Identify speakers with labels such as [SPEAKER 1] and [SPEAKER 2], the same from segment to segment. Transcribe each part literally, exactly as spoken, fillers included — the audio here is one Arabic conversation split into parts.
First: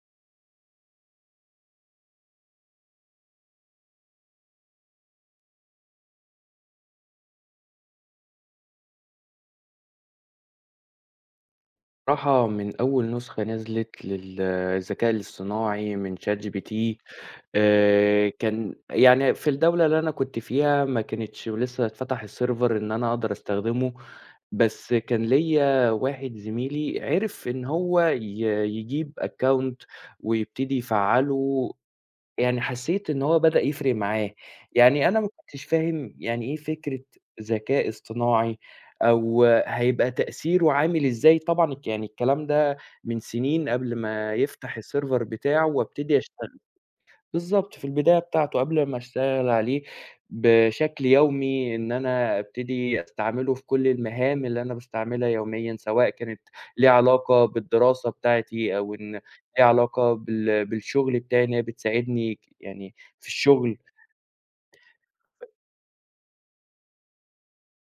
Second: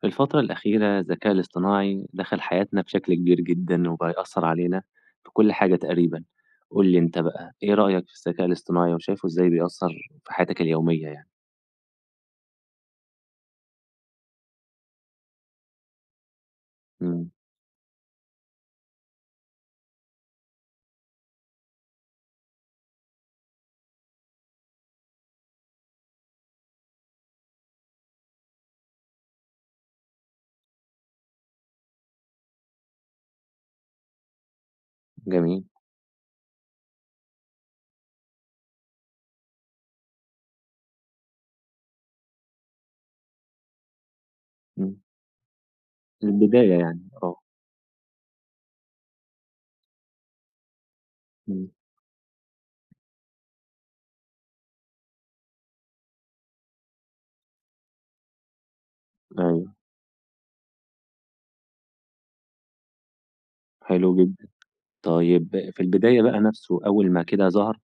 [SPEAKER 1] في الفترة الأخيرة الذكاء الاصطناعي دخل حياتنا بشكل كبير جدًا، وبقى يأثّر علينا في كل حاجة تقريبًا، قُل لي أنت بقى إيه رأيك في الذكاء الاصطناعي، وشايفه إزاي بيأثّر في حياتك اليومية يعني؟
[SPEAKER 2] بصراحة من أول نسخة نزلت للذكاء الاصطناعي من ChatGPT،
[SPEAKER 1] إمم.
[SPEAKER 2] آآ كان يعني في الدولة اللي أنا كنت فيها ما كانتش ولسه اتفتح السيرفر إن أنا أقدر أستخدمه، بس كان ليّا واحد زميلي عرف إن هو ي يجيب account ويبتدي يفعّله. يعني حسّيت إن هو بدأ يفرق معاه، يعني أنا ما كنتش
[SPEAKER 1] جميل.
[SPEAKER 2] فاهم يعني إيه فكرة ذكاء اصطناعي أو هيبقى تأثيره عامل إزاي. طبعًا الك يعني الكلام ده من سنين قبل ما يفتح
[SPEAKER 1] إمم.
[SPEAKER 2] السيرفر بتاعه وابتدي أشت
[SPEAKER 1] البداية يعني، آه.
[SPEAKER 2] بالضبط، في البداية بتاعته قبل ما أشتغل عليه بشكل
[SPEAKER 1] إمم.
[SPEAKER 2] يومي، إن أنا أبتدي أستعمله في كل المهام اللي أنا باستعملها يوميًا، سواء كانت ليها علاقة بالدراسة بتاعتي أو إن ليها
[SPEAKER 1] أيوه.
[SPEAKER 2] علاقة بال بالشغل بتاعي، إن هي بتساعدني ك يعني في الشغل.
[SPEAKER 1] حلو جدًا. طيب في البداية بقى نَفْسه أول ما كده ظهر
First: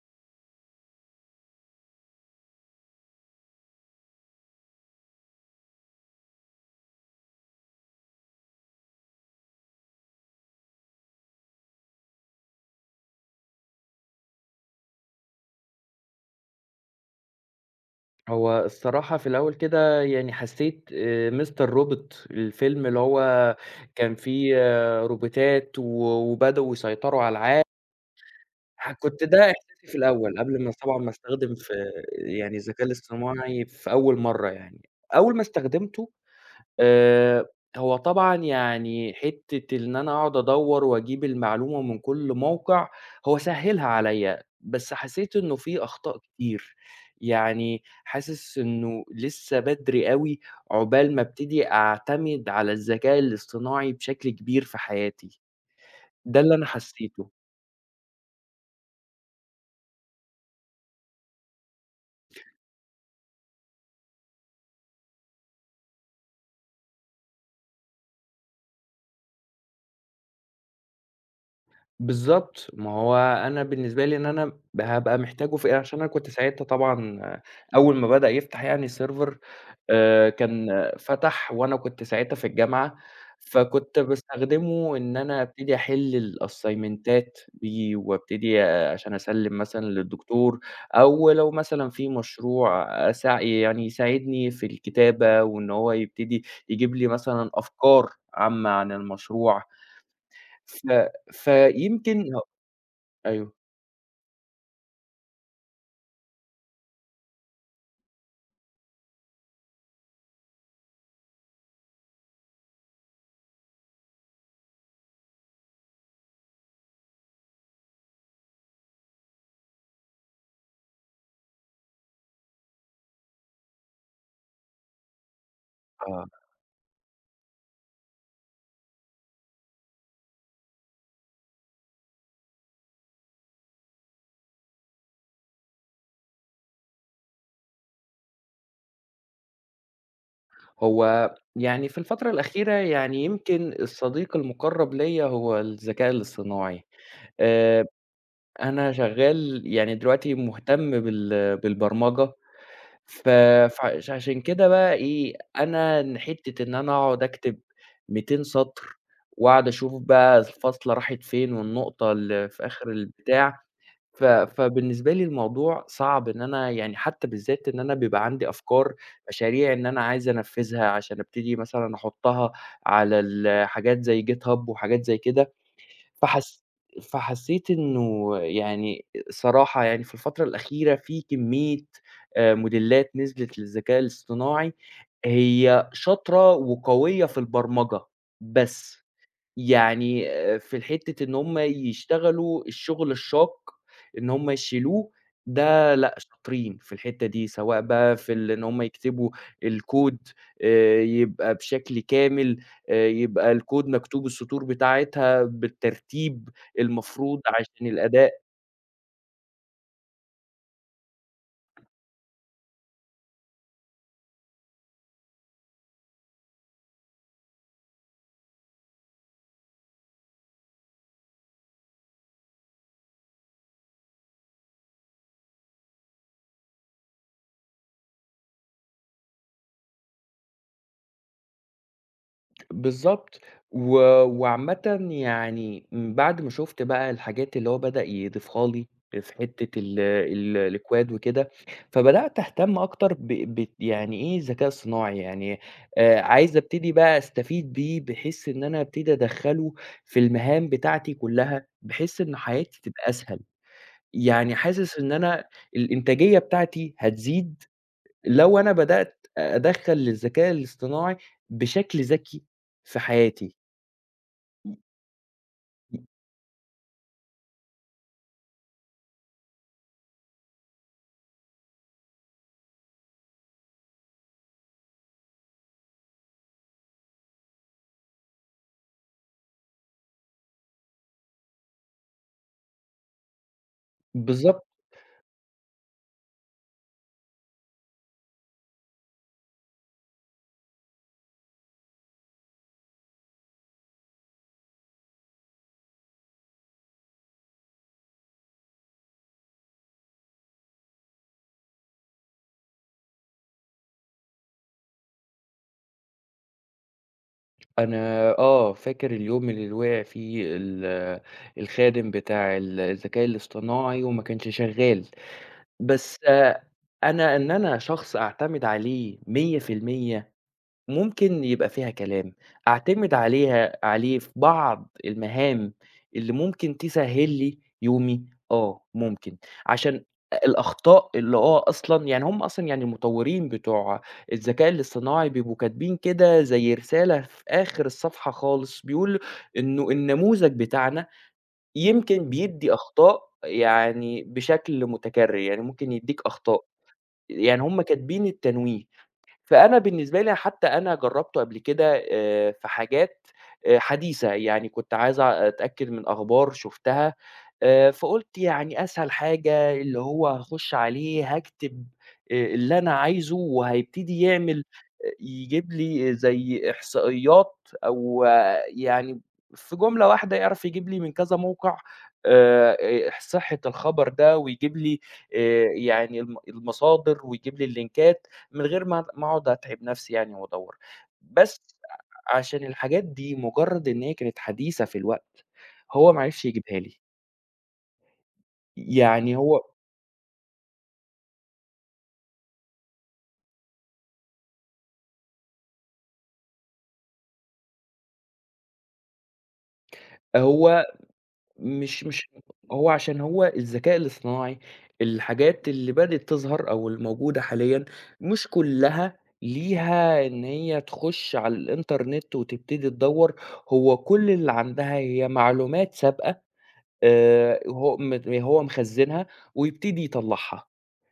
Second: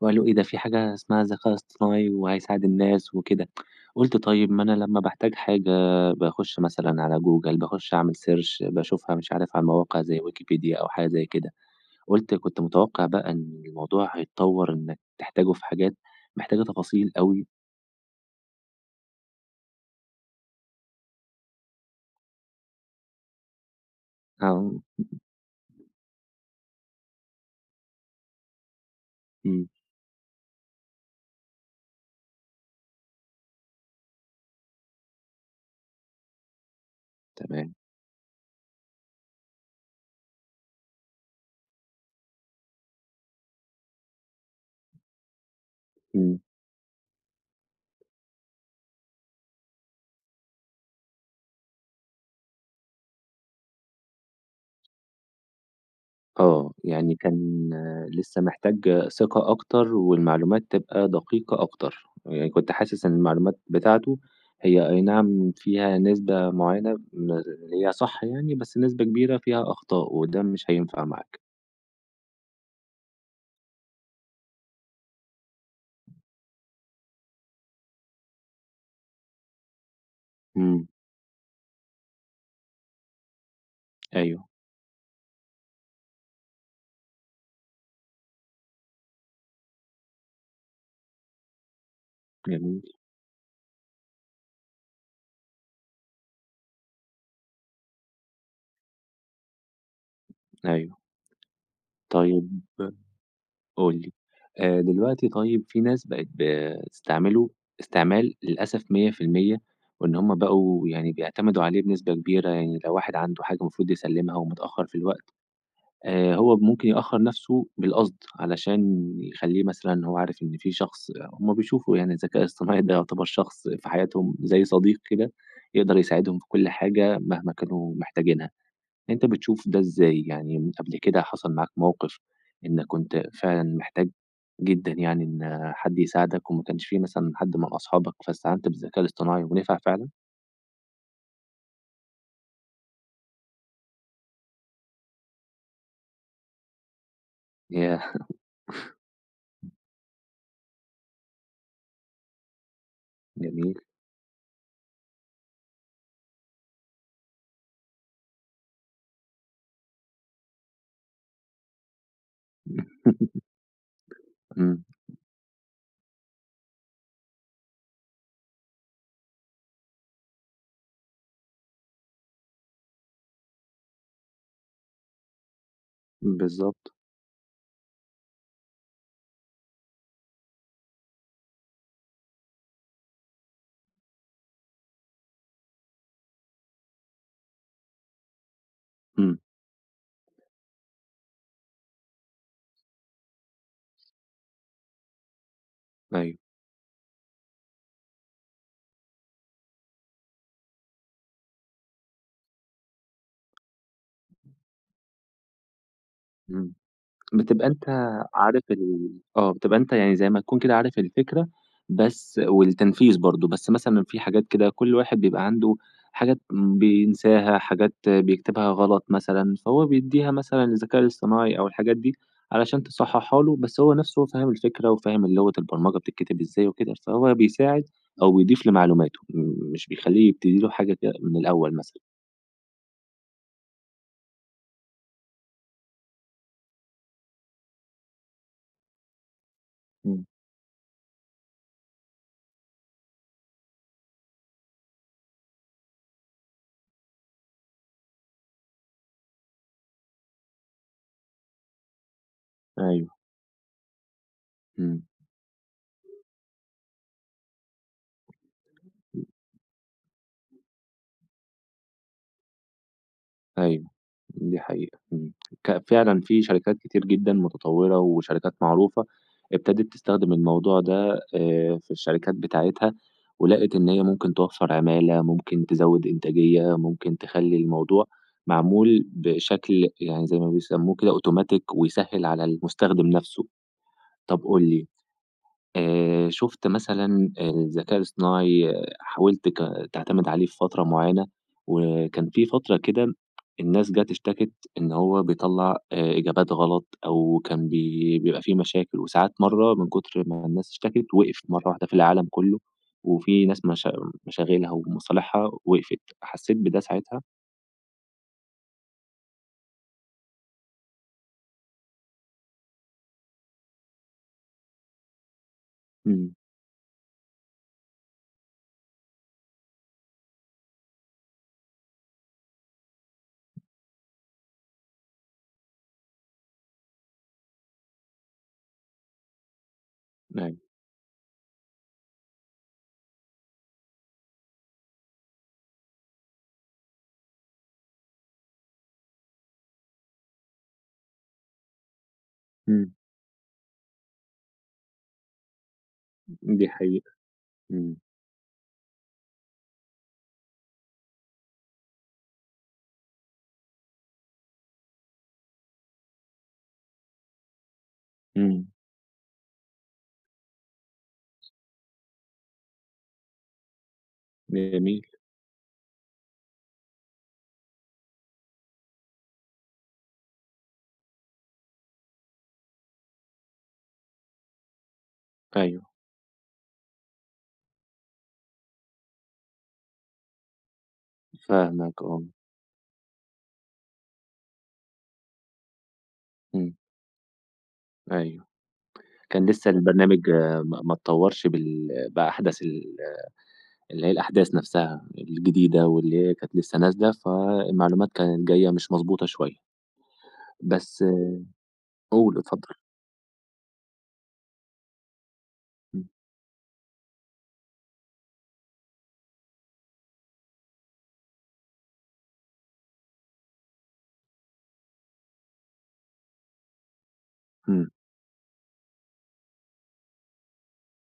[SPEAKER 1] وقالوا إيه ده في حاجة اسمها ذكاء اصطناعي وهيساعد الناس وكده، قُلت طيب ما أنا لمّا باحتاج حاجة باخُش مثلًا على جوجل، باخُش أعمل search باشوفها مش عارف على مواقع زي ويكيبيديا أو حاجة زي كده، قُلت كنت متوقع بقى إن الموضوع هيتطوّر إنك تحتاجه في حاجات محتاجة تفاصيل أوي.
[SPEAKER 2] هو الصراحة في الأول كده يعني حسيت آآ مستر روبوت، الفيلم اللي هو كان فيه،
[SPEAKER 1] آه.
[SPEAKER 2] آه، روبوتات و وبدأوا يسيطروا على العالم. ح كنت ده
[SPEAKER 1] إمم.
[SPEAKER 2] إحساسي في الأول قبل ما طبعًا ما أستخدم في يعني الذكاء الاصطناعي في أول مرّة يعني. أول ما استخدمته آآ،
[SPEAKER 1] تمام.
[SPEAKER 2] هو طبعًا يعني حتّة إن أنا أقعد أدوّر وأجيب المعلومة من كل موقع، هو سهّلها عليّا، بس حسيت إنه في أخطاء
[SPEAKER 1] إمم.
[SPEAKER 2] كتير، يعني حاسس إنه لسه بدري أوي عقبال ما أبتدي أعتمد على الذكاء الاصطناعي بشكل كبير في حياتي، ده اللي أنا
[SPEAKER 1] آه، يعني
[SPEAKER 2] حسيته.
[SPEAKER 1] كان آه، لسه محتاج ثقة أكتر والمعلومات تبقى دقيقة أكتر، يعني كنت حاسس إن المعلومات بتاعته هي أي نعم فيها نسبة معينة من اللي هي صح يعني، بس نسبة كبيرة فيها أخطاء، وده مش هينفع معاك.
[SPEAKER 2] بالضبط، ما هو أنا بالنسبة لي إن أنا ب هابقى محتاجه في إيه، عشان أنا كنت ساعتها طبعًا أول ما بدأ يفتح يعني server، آآ،
[SPEAKER 1] إمم.
[SPEAKER 2] كان فتح وأنا كنت ساعتها في الجامعة، فكنت
[SPEAKER 1] أيوه.
[SPEAKER 2] باستخدمه إن أنا أبتدي أحل الأسايمنتات بيه وأبتدي، آه، عشان أسلِّم مثلًا للدكتور، أو لو مثلًا في
[SPEAKER 1] جميل.
[SPEAKER 2] مشروع أساع يعني يساعدني في الكتابة، وإن هو يبتدي يجيب لي مثلًا أفكار عامة عن المشروع، ف
[SPEAKER 1] أيوه.
[SPEAKER 2] فيمكن
[SPEAKER 1] طيب
[SPEAKER 2] أيوه.
[SPEAKER 1] قُل لي، آآ دلوقتي طيب في ناس بقت بتستعمله استعمال للأسف مية في المية وإن هم بقوا يعني بيعتمدوا عليه بنسبة كبيرة، يعني لو واحد عنده حاجة المفروض يسلِّمها ومتأخّر في الوقت، آآ هو ممكن يأخّر نَفْسه بالقصد علشان يخلّيه مثلًا هو عارف إن في شخص هم بيشوفوا يعني الذكاء الاصطناعي ده يعتبر شخص في حياتهم زي صديق كده، يقدر
[SPEAKER 2] آه.
[SPEAKER 1] يساعدهم في كل حاجة مهما كانوا محتاجينها. أنت بتشوف ده إزاي؟ يعني قبل كده حصل معاك موقف إنك كنت فعلًا محتاج جدًا يعني إن حد يساعدك وما كانش في مثلًا حد من أصحابك فاستعنت بالذكاء الاصطناعي ونفع فعلًا؟
[SPEAKER 2] هو يعني في الفترة الأخيرة يعني يمكن الصديق المُقرّب ليّا هو الذكاء الاصطناعي. آآ
[SPEAKER 1] ياه!
[SPEAKER 2] أنا شغّال يعني دلوقتي مهتم بال بالبرمجة، ف
[SPEAKER 1] جميل.
[SPEAKER 2] فعش عشان كده بقى إيه، أنا إن حتّة إن أنا أقعُد أكتب ميتين سَطر وأقعد أشوف بقى الفاصلة راحت فين والنقطة اللي في آخر البتاع، ف
[SPEAKER 1] إمم.
[SPEAKER 2] فبالنسبة لي الموضوع صعب إن أنا يعني، حتى بالذات إن أنا بيبقى عندي أفكار، مشاريع إن أنا عايز أنفّذها عشان أبتدي مثلًا أحُطّها على ال حاجات زي GitHub وحاجات زي كده، فحس
[SPEAKER 1] بالضبط.
[SPEAKER 2] فحسّيت إنه يعني صراحة يعني في الفترة الأخيرة في كمية آآ موديلات نزلت للذكاء الاصطناعي، هي شاطرة وقوية في البرمجة، بس
[SPEAKER 1] إمم.
[SPEAKER 2] يعني آآ في الحتّة إن هم يشتغلوا الشغل الشاق، إن هم يشيلوه، ده لأ
[SPEAKER 1] أيوه.
[SPEAKER 2] شاطرين في الحتّة دي، سواء بقى في ال إن هم يكتبوا الكود آآ يبقى بشكل كامل، آآ يبقى الكود مكتوب السطور بتاعتها بالترتيب
[SPEAKER 1] إمم.
[SPEAKER 2] المفروض
[SPEAKER 1] بتبقى
[SPEAKER 2] عشان
[SPEAKER 1] أنت
[SPEAKER 2] الأداة.
[SPEAKER 1] عارف ال آه، بتبقى أنت يعني زي ما تكون كده عارف الفكرة بس والتنفيذ برضه، بس مثلًا في حاجات كده كل واحد بيبقى عنده حاجات بينساها، حاجات بيكتبها غلط مثلًا، فهو بيدّيها مثلًا للذكاء الاصطناعي أو الحاجات دي علشان تصحّحها له، بس هو نَفْسه هو فاهم الفكرة وفاهم اللغة البرمجة بتتكتب إزاي وكده، فهو بيساعد أو بيضيف لمعلوماته، م مش بيخلّيه يبتدي له حاجة كده من الأول مثلًا.
[SPEAKER 2] بالضبط. و وعامةً يعني من بعد ما شُفت بقى الحاجات اللي هو بدأ يضيفها لي في حتّة ال
[SPEAKER 1] إمم.
[SPEAKER 2] ال الكواد وكده، فبدأت أهتم أكتر ب بت يعني إيه الذكاء الصناعي، يعني آآ عايز أبتدي بقى أستفيد بيه بحيث إن أنا أبتدي أدخّله في المهام بتاعتي كُلّها، بحيث إن حياتي
[SPEAKER 1] أيوه.
[SPEAKER 2] تبقى أسهل. يعني حاسس
[SPEAKER 1] إمم.
[SPEAKER 2] إن أنا الإنتاجية بتاعتي هتزيد لو أنا بدأت أدخّل الذكاء الاصطناعي بشكل ذكي في حياتي.
[SPEAKER 1] أيوه. دي
[SPEAKER 2] م
[SPEAKER 1] حقيقة. إمم. ك
[SPEAKER 2] م
[SPEAKER 1] فعلًا في شركات كتير جدًا متطوّرة وشركات معروفة ابتدت تستخدم الموضوع ده آآ، في الشركات بتاعتها، ولقت إن هي ممكن توفّر عمالة، ممكن تزوّد إنتاجية، ممكن تخلّي الموضوع معمول بشكل يعني زي ما بيسموه كده أوتوماتيك ويسهّل على المستخدم نَفْسه. طَب قُل
[SPEAKER 2] بالضبط.
[SPEAKER 1] لي، آآ شُفت مثلًا الذكاء الاصطناعي آه، حاولت ك تعتمد عليه في فترة معيّنة، وكان في فترة كده الناس جات اشتكت إن هو بيطلّع آآ إجابات غلط أو كان بي بيبقى في مشاكل، وساعات مرّة من كتر ما الناس اشتكت وقف مرّة واحدة في العالم كلّه، وفي ناس مشا مشاغلها ومصالحها وقفت، حسّيت بده ساعتها.
[SPEAKER 2] أنا آه، فاكر اليوم اللي وقع فيه ال الخادم بتاع ال الذكاء الاصطناعي وما كانش شغّال، بس.
[SPEAKER 1] إمم.
[SPEAKER 2] آه، أنا إن أنا شخص أعتمد عليه مية في المية ممكن يبقى فيها كلام، أعتمد عليها عليه في بعض المهام اللي ممكن تسهّل لي يومي، آه ممكن، عشان
[SPEAKER 1] أيوه.
[SPEAKER 2] الأخطاء اللي، آه أصلًا يعني هم أصلًا يعني المطوّرين بتوع الذكاء الاصطناعي بيبقوا كاتبين كده زي رسالة في آخر الصفحة خالص، بيقول إنه النموذج بتاعنا يمكن بيدّي
[SPEAKER 1] إمم.
[SPEAKER 2] أخطاء يعني بشكل متكرر، يعني ممكن يدّيك أخطاء،
[SPEAKER 1] دي حقيقة.
[SPEAKER 2] يعني هم
[SPEAKER 1] إمم.
[SPEAKER 2] كاتبين التنويه. فأنا بالنسبة لي، حتى أنا جرّبته قبل كده آآ في حاجات آآ حديثة، يعني كنت عايز أ أتأكد من أخبار شُفتها، آآ، فقُلت
[SPEAKER 1] إمم.
[SPEAKER 2] يعني أسهل حاجة اللي هو هاخُش عليه هاكتب آآ اللي أنا عايزه وهيبتدي يعمل،
[SPEAKER 1] جميل.
[SPEAKER 2] أ يجيب لي زي إحصائيات أو، آه، يعني في جملة واحدة يعرف يجيب لي من كذا موقع، آآ أ صحة الخبر ده ويجيب لي، آآ
[SPEAKER 1] أيوه.
[SPEAKER 2] يعني الم المصادر ويجيب لي اللينكات، من غير ما ما أقعد أتعب نفسي يعني وأدوّر. بس
[SPEAKER 1] فاهمك آه.
[SPEAKER 2] ع عشان الحاجات دي مجرّد إن هي كانت حديثة في الوقت، هو ما عرفش
[SPEAKER 1] إمم.
[SPEAKER 2] يجيبها لي،
[SPEAKER 1] أيوه.
[SPEAKER 2] يعني
[SPEAKER 1] كان
[SPEAKER 2] هو
[SPEAKER 1] لسه البرنامج آه، ما ما اتطوّرش بال بأحدث ال اللي هي الأحداث نفْسها الجديدة واللي هي كانت لسه نازلة، فالمعلومات كانت جاية مش مضبوطة شوية.
[SPEAKER 2] هو
[SPEAKER 1] بس
[SPEAKER 2] مش مش
[SPEAKER 1] قُل، اتفضّل.
[SPEAKER 2] هو عشان هو الذكاء الاصطناعي، الحاجات اللي
[SPEAKER 1] إمم.
[SPEAKER 2] بدأت تظهر أو الموجودة حاليًا مش كلّها ليها إن هي تخُش على الإنترنت وتبتدي تدوّر، هو كل اللي عندها هي معلومات سابقة، آآ
[SPEAKER 1] إمم.
[SPEAKER 2] هو مت هو مخزّنها ويبتدي يطلّعها.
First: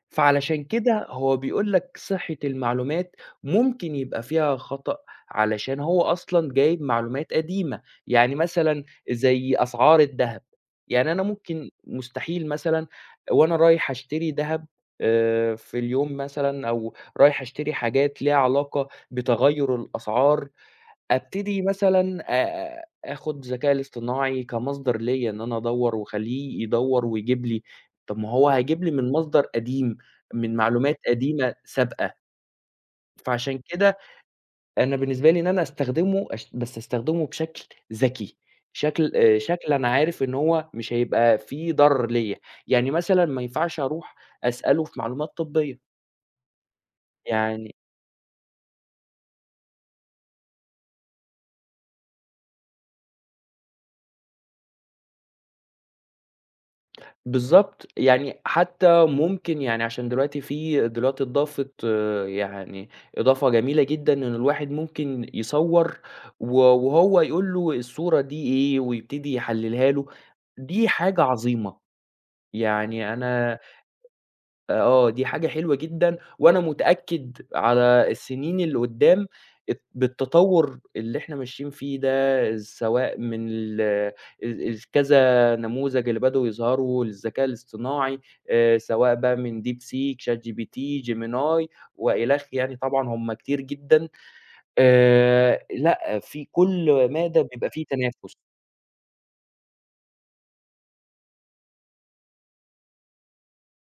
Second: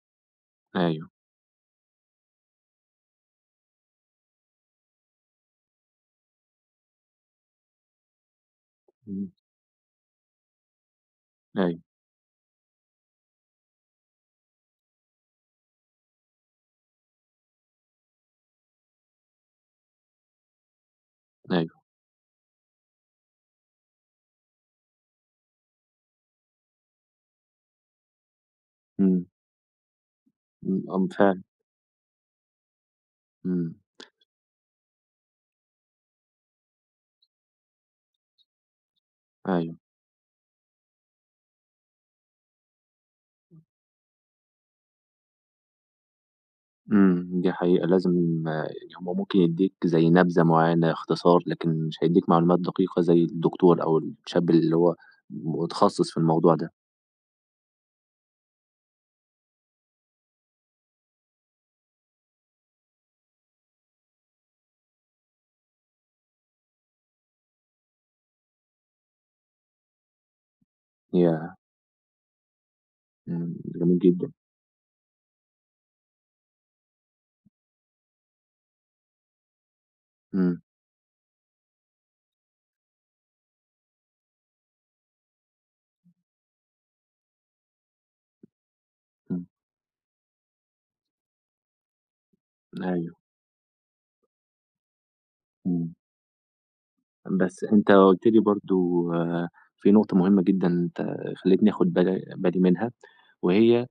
[SPEAKER 2] فعلشان كده
[SPEAKER 1] أيوه.
[SPEAKER 2] هو بيقول لك صحة المعلومات ممكن يبقى فيها خطأ علشان هو أصلًا جايب معلومات قديمة، يعني مثلًا
[SPEAKER 1] إمم.
[SPEAKER 2] زي أسعار الدهب، يعني أنا ممكن
[SPEAKER 1] أيوه.
[SPEAKER 2] مستحيل مثلًا وأنا رايح أشتري دهب آآ في اليوم مثلًا، أو رايح أشتري حاجات ليها علاقة بتغيُّر الأسعار، أبتدي
[SPEAKER 1] أيوه.
[SPEAKER 2] مثلًا آآ آخُد الذكاء الاصطناعي كمصدر ليّا إن أنا أدوّر وأخلّيه يدوّر ويجيب لي. طَب ما هو هيجيب لي من
[SPEAKER 1] إمم.
[SPEAKER 2] مصدر قديم، من
[SPEAKER 1] إمم.
[SPEAKER 2] معلومات
[SPEAKER 1] آمم، فعلًا.
[SPEAKER 2] قديمة سابقة. فعشان
[SPEAKER 1] إمم.
[SPEAKER 2] كده أنا بالنسبة لي، إن أنا أستخدمه أش بس أستخدمه بشكل ذكي، شكل آآ شكل
[SPEAKER 1] أيوه.
[SPEAKER 2] أنا عارف إن هو مش هيبقى فيه ضرر ليّا، يعني مثلًا ما ينفعش أروح أسأله في معلومات طبية.
[SPEAKER 1] إمم. دي
[SPEAKER 2] يعني
[SPEAKER 1] حقيقة لازم. آه، يعني هو ممكن يدّيك زي نبذة معيّنة، اختصار، لكن مش هيدّيك معلومات دقيقة زي الدكتور أو الشاب اللي هو متخصص في الموضوع ده.
[SPEAKER 2] بالضبط، يعني حتى ممكن يعني عشان دلوقتي في دلوقتي اتضافت يعني إضافة جميلة جدًا إن الواحد ممكن يصوّر و وهو يقول له الصورة دي إيه ويبتدي يحللها له، دي حاجة
[SPEAKER 1] ياه!
[SPEAKER 2] عظيمة. يعني
[SPEAKER 1] إمم.
[SPEAKER 2] أنا
[SPEAKER 1] جميل جدًا.
[SPEAKER 2] آه، دي حاجة حلوة جدًا، وأنا متأكد على السنين اللي قدّام الت
[SPEAKER 1] إمم.
[SPEAKER 2] بالتطور اللي إحنا ماشيين فيه ده، سواء من ال ال ال كذا نموذج اللي بدأوا يظهروا للذكاء الاصطناعي، آآ، سواء بقى
[SPEAKER 1] إمم.
[SPEAKER 2] من DeepSeek، ChatGPT، Gemini وإلخ، يعني طبعًا
[SPEAKER 1] أيوه.
[SPEAKER 2] هم كتير جدًا. آآ،
[SPEAKER 1] إمم.
[SPEAKER 2] لأ في كل مادة
[SPEAKER 1] بس
[SPEAKER 2] بيبقى في
[SPEAKER 1] أنت قُلت
[SPEAKER 2] تنافس.
[SPEAKER 1] لي برضه في نقطة مهمة جدًا أنت خلّيتني آخُد بالي بالي منها، وهي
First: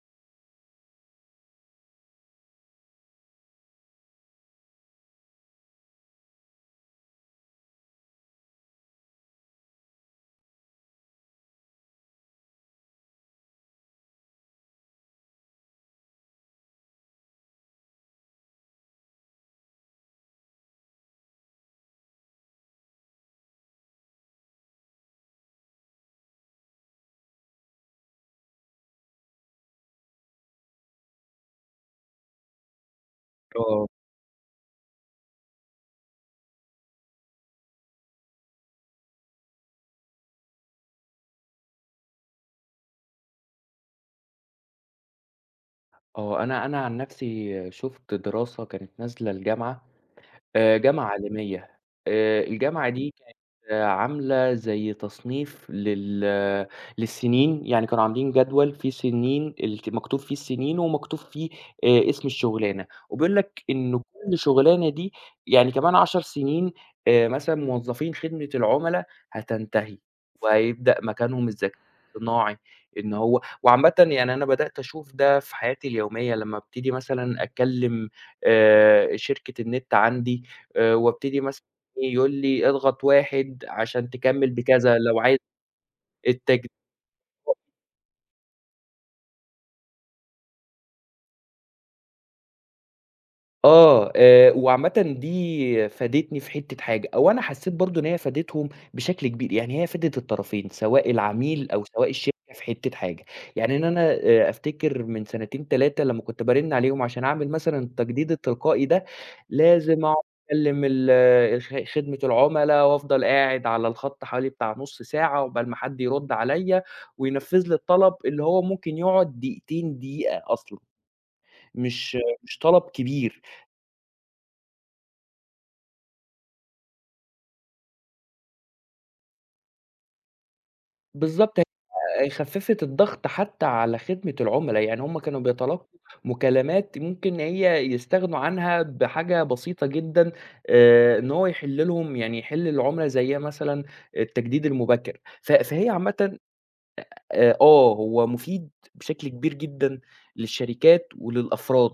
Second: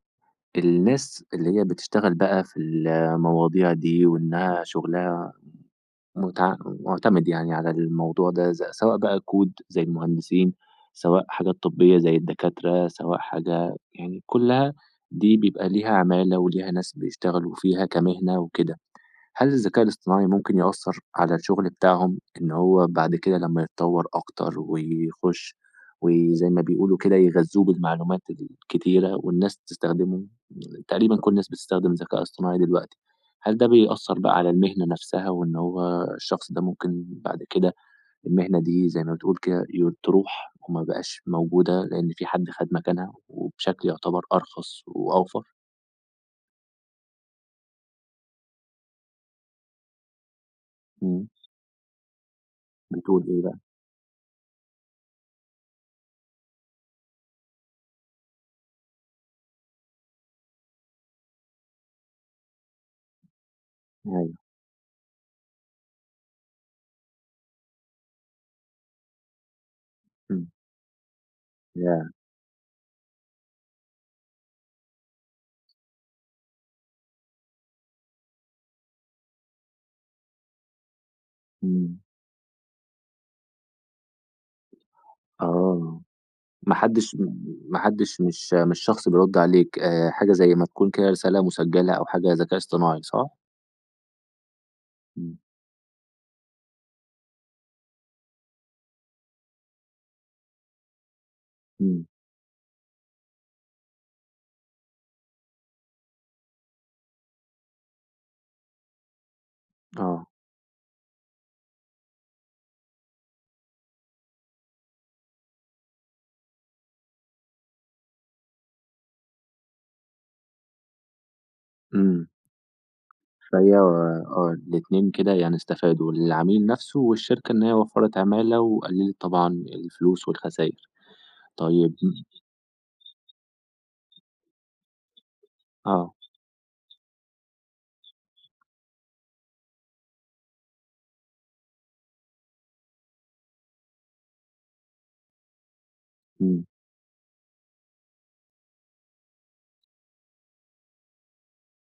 [SPEAKER 1] الناس اللي هي بتشتغل بقى في المواضيع دي وإنها شُغلها متع مُعتمد يعني على الموضوع ده ز سواء بقى كود زي المهندسين، سواء حاجات طبية زي الدكاترة، سواء حاجة يعني كُلّها دي بيبقى ليها عمالة وليها ناس بيشتغلوا فيها كمهنة وكده. هل الذكاء الاصطناعي ممكن يأثّر على الشغل بتاعهم، إن هو بعد كده لمّا يتطوّر أكتر ويخش وزي ما بيقولوا كده يغذّوه بالمعلومات الكتيرة والناس تستخدمه، تقريبًا كل الناس بتستخدم ذكاء اصطناعي دلوقتي، هل ده
[SPEAKER 2] آه،
[SPEAKER 1] بيأثّر بقى على المهنة نفسها وإن هو الشخص ده ممكن بعد كده المهنة دي زي ما بتقول كده ي تروح وما بقاش موجودة لإن في حد خَد مكانها وبشكل يعتبر أرخص وأوفر؟
[SPEAKER 2] آه، أنا أنا عن نفسي شُفت دراسة كانت نازلة الجامعة، آآ جامعة
[SPEAKER 1] إمم.
[SPEAKER 2] عالمية، آآ الجامعة دي
[SPEAKER 1] بتقول إيه بقى؟
[SPEAKER 2] آآ عاملة زي تصنيف لل للسنين، يعني كانوا عاملين جدول فيه سنين الك مكتوب فيه السنين ومكتوب فيه آآ اسم الشغلانة، وبيقول لك إن
[SPEAKER 1] أيوه.
[SPEAKER 2] كل شغلانة دي يعني كمان عشر سنين، آآ مثلًا موظفين خدمة العملا هتنتهي،
[SPEAKER 1] إمم.
[SPEAKER 2] وهيبدأ مكانهم الذكاء
[SPEAKER 1] ياه!
[SPEAKER 2] الاصطناعي. إن هو وعامةً يعني أنا بدأت أشوف ده في حياتي اليومية لمّا ابتدي مثلًا أكلم آآ شركة النت عندي، آآ وابتدي مثلًا
[SPEAKER 1] إمم.
[SPEAKER 2] يقول لي اضغط واحد عشان تكمّل بكذا، لو عايز
[SPEAKER 1] آه.
[SPEAKER 2] التج
[SPEAKER 1] ما حدش ما حدش مش مش شخص بيرد عليك، آآ، حاجة زي ما تكون كده رسالة مسجلة أو حاجة ذكاء اصطناعي، صح؟
[SPEAKER 2] آه، آآ وعامةً
[SPEAKER 1] إمم.
[SPEAKER 2] دي فادتني في حتّة حاجة، أو أنا حسّيت برضه إن هي فادتهم بشكل كبير، يعني هي فادت الطرفين، سواء العميل أو
[SPEAKER 1] إمم.
[SPEAKER 2] سواء الشركة في حتّة حاجة، يعني إن أنا آآ أفتكر من سنتين ثلاثة لمّا كنت بارِنّ عليهم عشان أعمل مثلًا التجديد التلقائي ده، لازم أقعد
[SPEAKER 1] آه.
[SPEAKER 2] أكلّم ال آه، الخ خدمة العُملا وأفضل قاعد على الخط حوالي بتاع نُص ساعة عقبال ما حد يرُد عليَّ وينفّذ لي الطلب اللي هو ممكن يقعد دقيقتين، دقيقة أصلًا، مش
[SPEAKER 1] إمم.
[SPEAKER 2] مش طلب كبير.
[SPEAKER 1] فهي آه، الاتنين كده يعني استفادوا، العميل نفسه والشركة إن هي وفّرت عمالة وقللت طبعًا الفلوس والخساير.
[SPEAKER 2] بالضبط.
[SPEAKER 1] طيب.
[SPEAKER 2] آآ
[SPEAKER 1] إمم.
[SPEAKER 2] خفّفت الضغط حتى على خدمة العُملا، يعني هم كانوا بيتلقّوا
[SPEAKER 1] آه.
[SPEAKER 2] مكالمات ممكن هي يستغنوا عنها بحاجة بسيطة جدًا، آآ إن هو يحل لهم، يعني يحل للعُملا زي مثلًا التجديد المبكر. ف فهي عامةً،
[SPEAKER 1] إمم.
[SPEAKER 2] آآ آه، هو مفيد بشكل كبير جدًا للشركات وللأفراد،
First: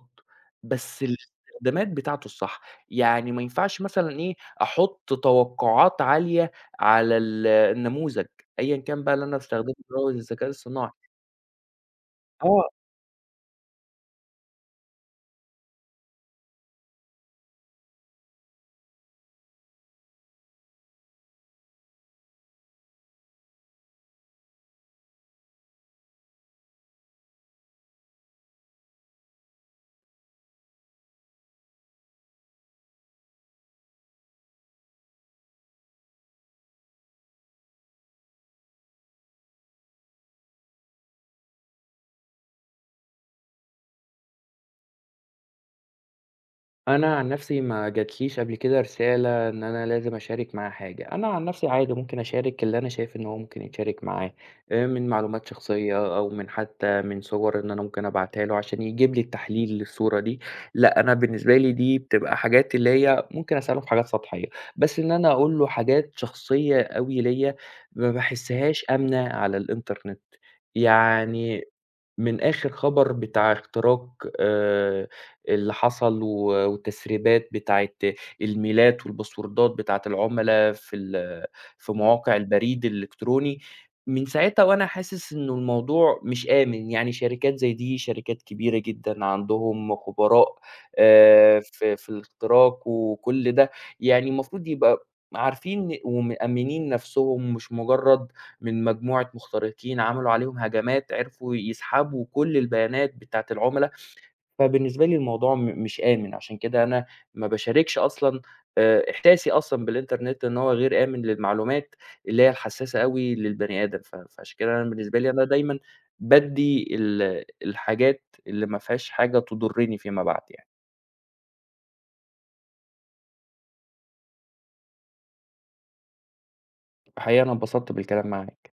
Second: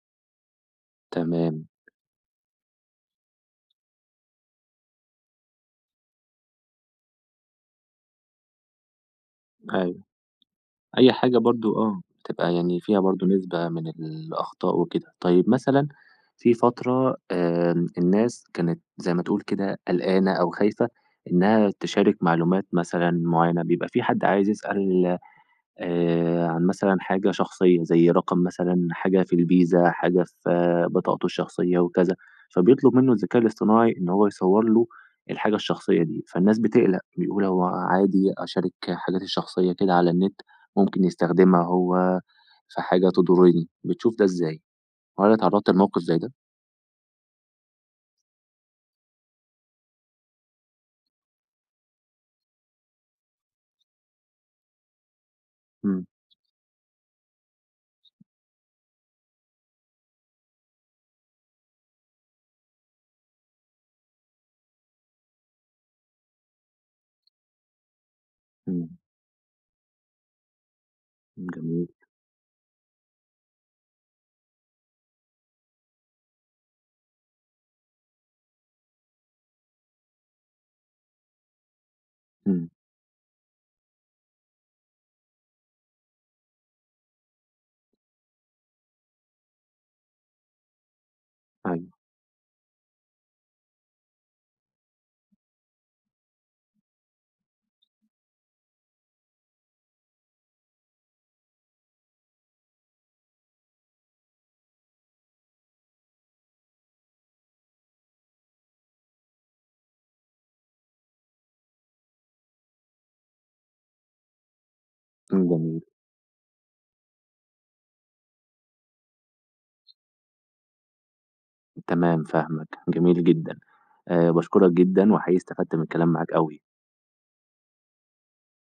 [SPEAKER 2] بس
[SPEAKER 1] تمام.
[SPEAKER 2] الاستخدامات بتاعته الصح، يعني ما ينفعش مثلًا إيه، أحُط توقعات عالية على ال النموذج أيًا كان بقى اللي أنا باستخدمه اللي
[SPEAKER 1] أيوه.
[SPEAKER 2] هو الذكاء الصناعي.
[SPEAKER 1] أي حاجة برضه آه، بتبقى
[SPEAKER 2] آه.
[SPEAKER 1] يعني فيها برضه نسبة من الأخطاء وكده. طيب مثلًا في فترة آمم، الناس كانت زي ما تقول كده قلقانة أو خايفة إنها تشارك معلومات مثلًا معينة، بيبقى في حد عايز يسأل آآ عن مثلًا حاجة شخصية، زي رقم مثلًا، حاجة في الفيزا، حاجة في آه، بطاقته الشخصية وكذا، فبيطلب منه الذكاء الاصطناعي إن هو يصوّر له الحاجة الشخصية دي، فالناس بتقلق، بيقول هو عادي أشارك حاجاتي الشخصية كده على النت، ممكن يستخدمها هو في حاجة تضرني، بتشوف ده إزاي؟ هل اتعرضت لموقف زي ده؟
[SPEAKER 2] أنا عن نفسي ما جاتليش قبل كده رسالة إن أنا لازم أشارك معاها حاجة، أنا عن نفسي عادي ممكن أشارك اللي أنا شايف إن هو ممكن يتشارك معاه، آآ من معلومات
[SPEAKER 1] إمم.
[SPEAKER 2] شخصية أو من حتى من صور إن أنا ممكن أبعتها له عشان يجيب لي التحليل للصورة دي. لأ، أنا بالنسبة لي دي بتبقى حاجات اللي هي ممكن أسأله في حاجات سطحية، بس إن أنا أقول له حاجات شخصية أوي ليّا، ما باحسهاش
[SPEAKER 1] إمم.
[SPEAKER 2] آمنة على الإنترنت، يعني
[SPEAKER 1] جميل.
[SPEAKER 2] من آخر خبر بتاع اختراق آآ اللي حصل، و والتسريبات بتاعة الميلات والباسوردات بتاعة العُملا في ال في مواقع
[SPEAKER 1] إمم.
[SPEAKER 2] البريد الإلكتروني، من ساعتها وأنا حاسس إنه الموضوع مش آمن. يعني شركات زي دي شركات كبيرة جدًا عندهم خبراء آآ
[SPEAKER 1] أيوه.
[SPEAKER 2] في في الاختراق وكل ده، يعني المفروض يبقى عارفين ومأمِّنين نَفْسهم، مش مجرّد من مجموعة مخترقين عملوا عليهم هجمات، عرفوا يسحبوا كل البيانات بتاعة العُملا. فبالنسبة لي الموضوع م مش آمن، عشان كده أنا ما باشاركش أصلًا. آآ إحساسي أصلًا بالإنترنت إن هو غير آمن للمعلومات اللي هي الحسّاسة أوي للبني آدم، ف فعشان كده أنا بالنسبة لي أنا
[SPEAKER 1] إمم.
[SPEAKER 2] دايمًا
[SPEAKER 1] جميل.
[SPEAKER 2] بادّي ال الحاجات اللي ما فيهاش حاجة تضُرّني فيما بعد يعني.
[SPEAKER 1] تمام فاهمك. جميل جدًا. آآ باشكرك جدًا وحقيقي استفدت من الكلام معاك أوي.
[SPEAKER 2] فحقيقة أنا اتبسطت بالكلام معاك.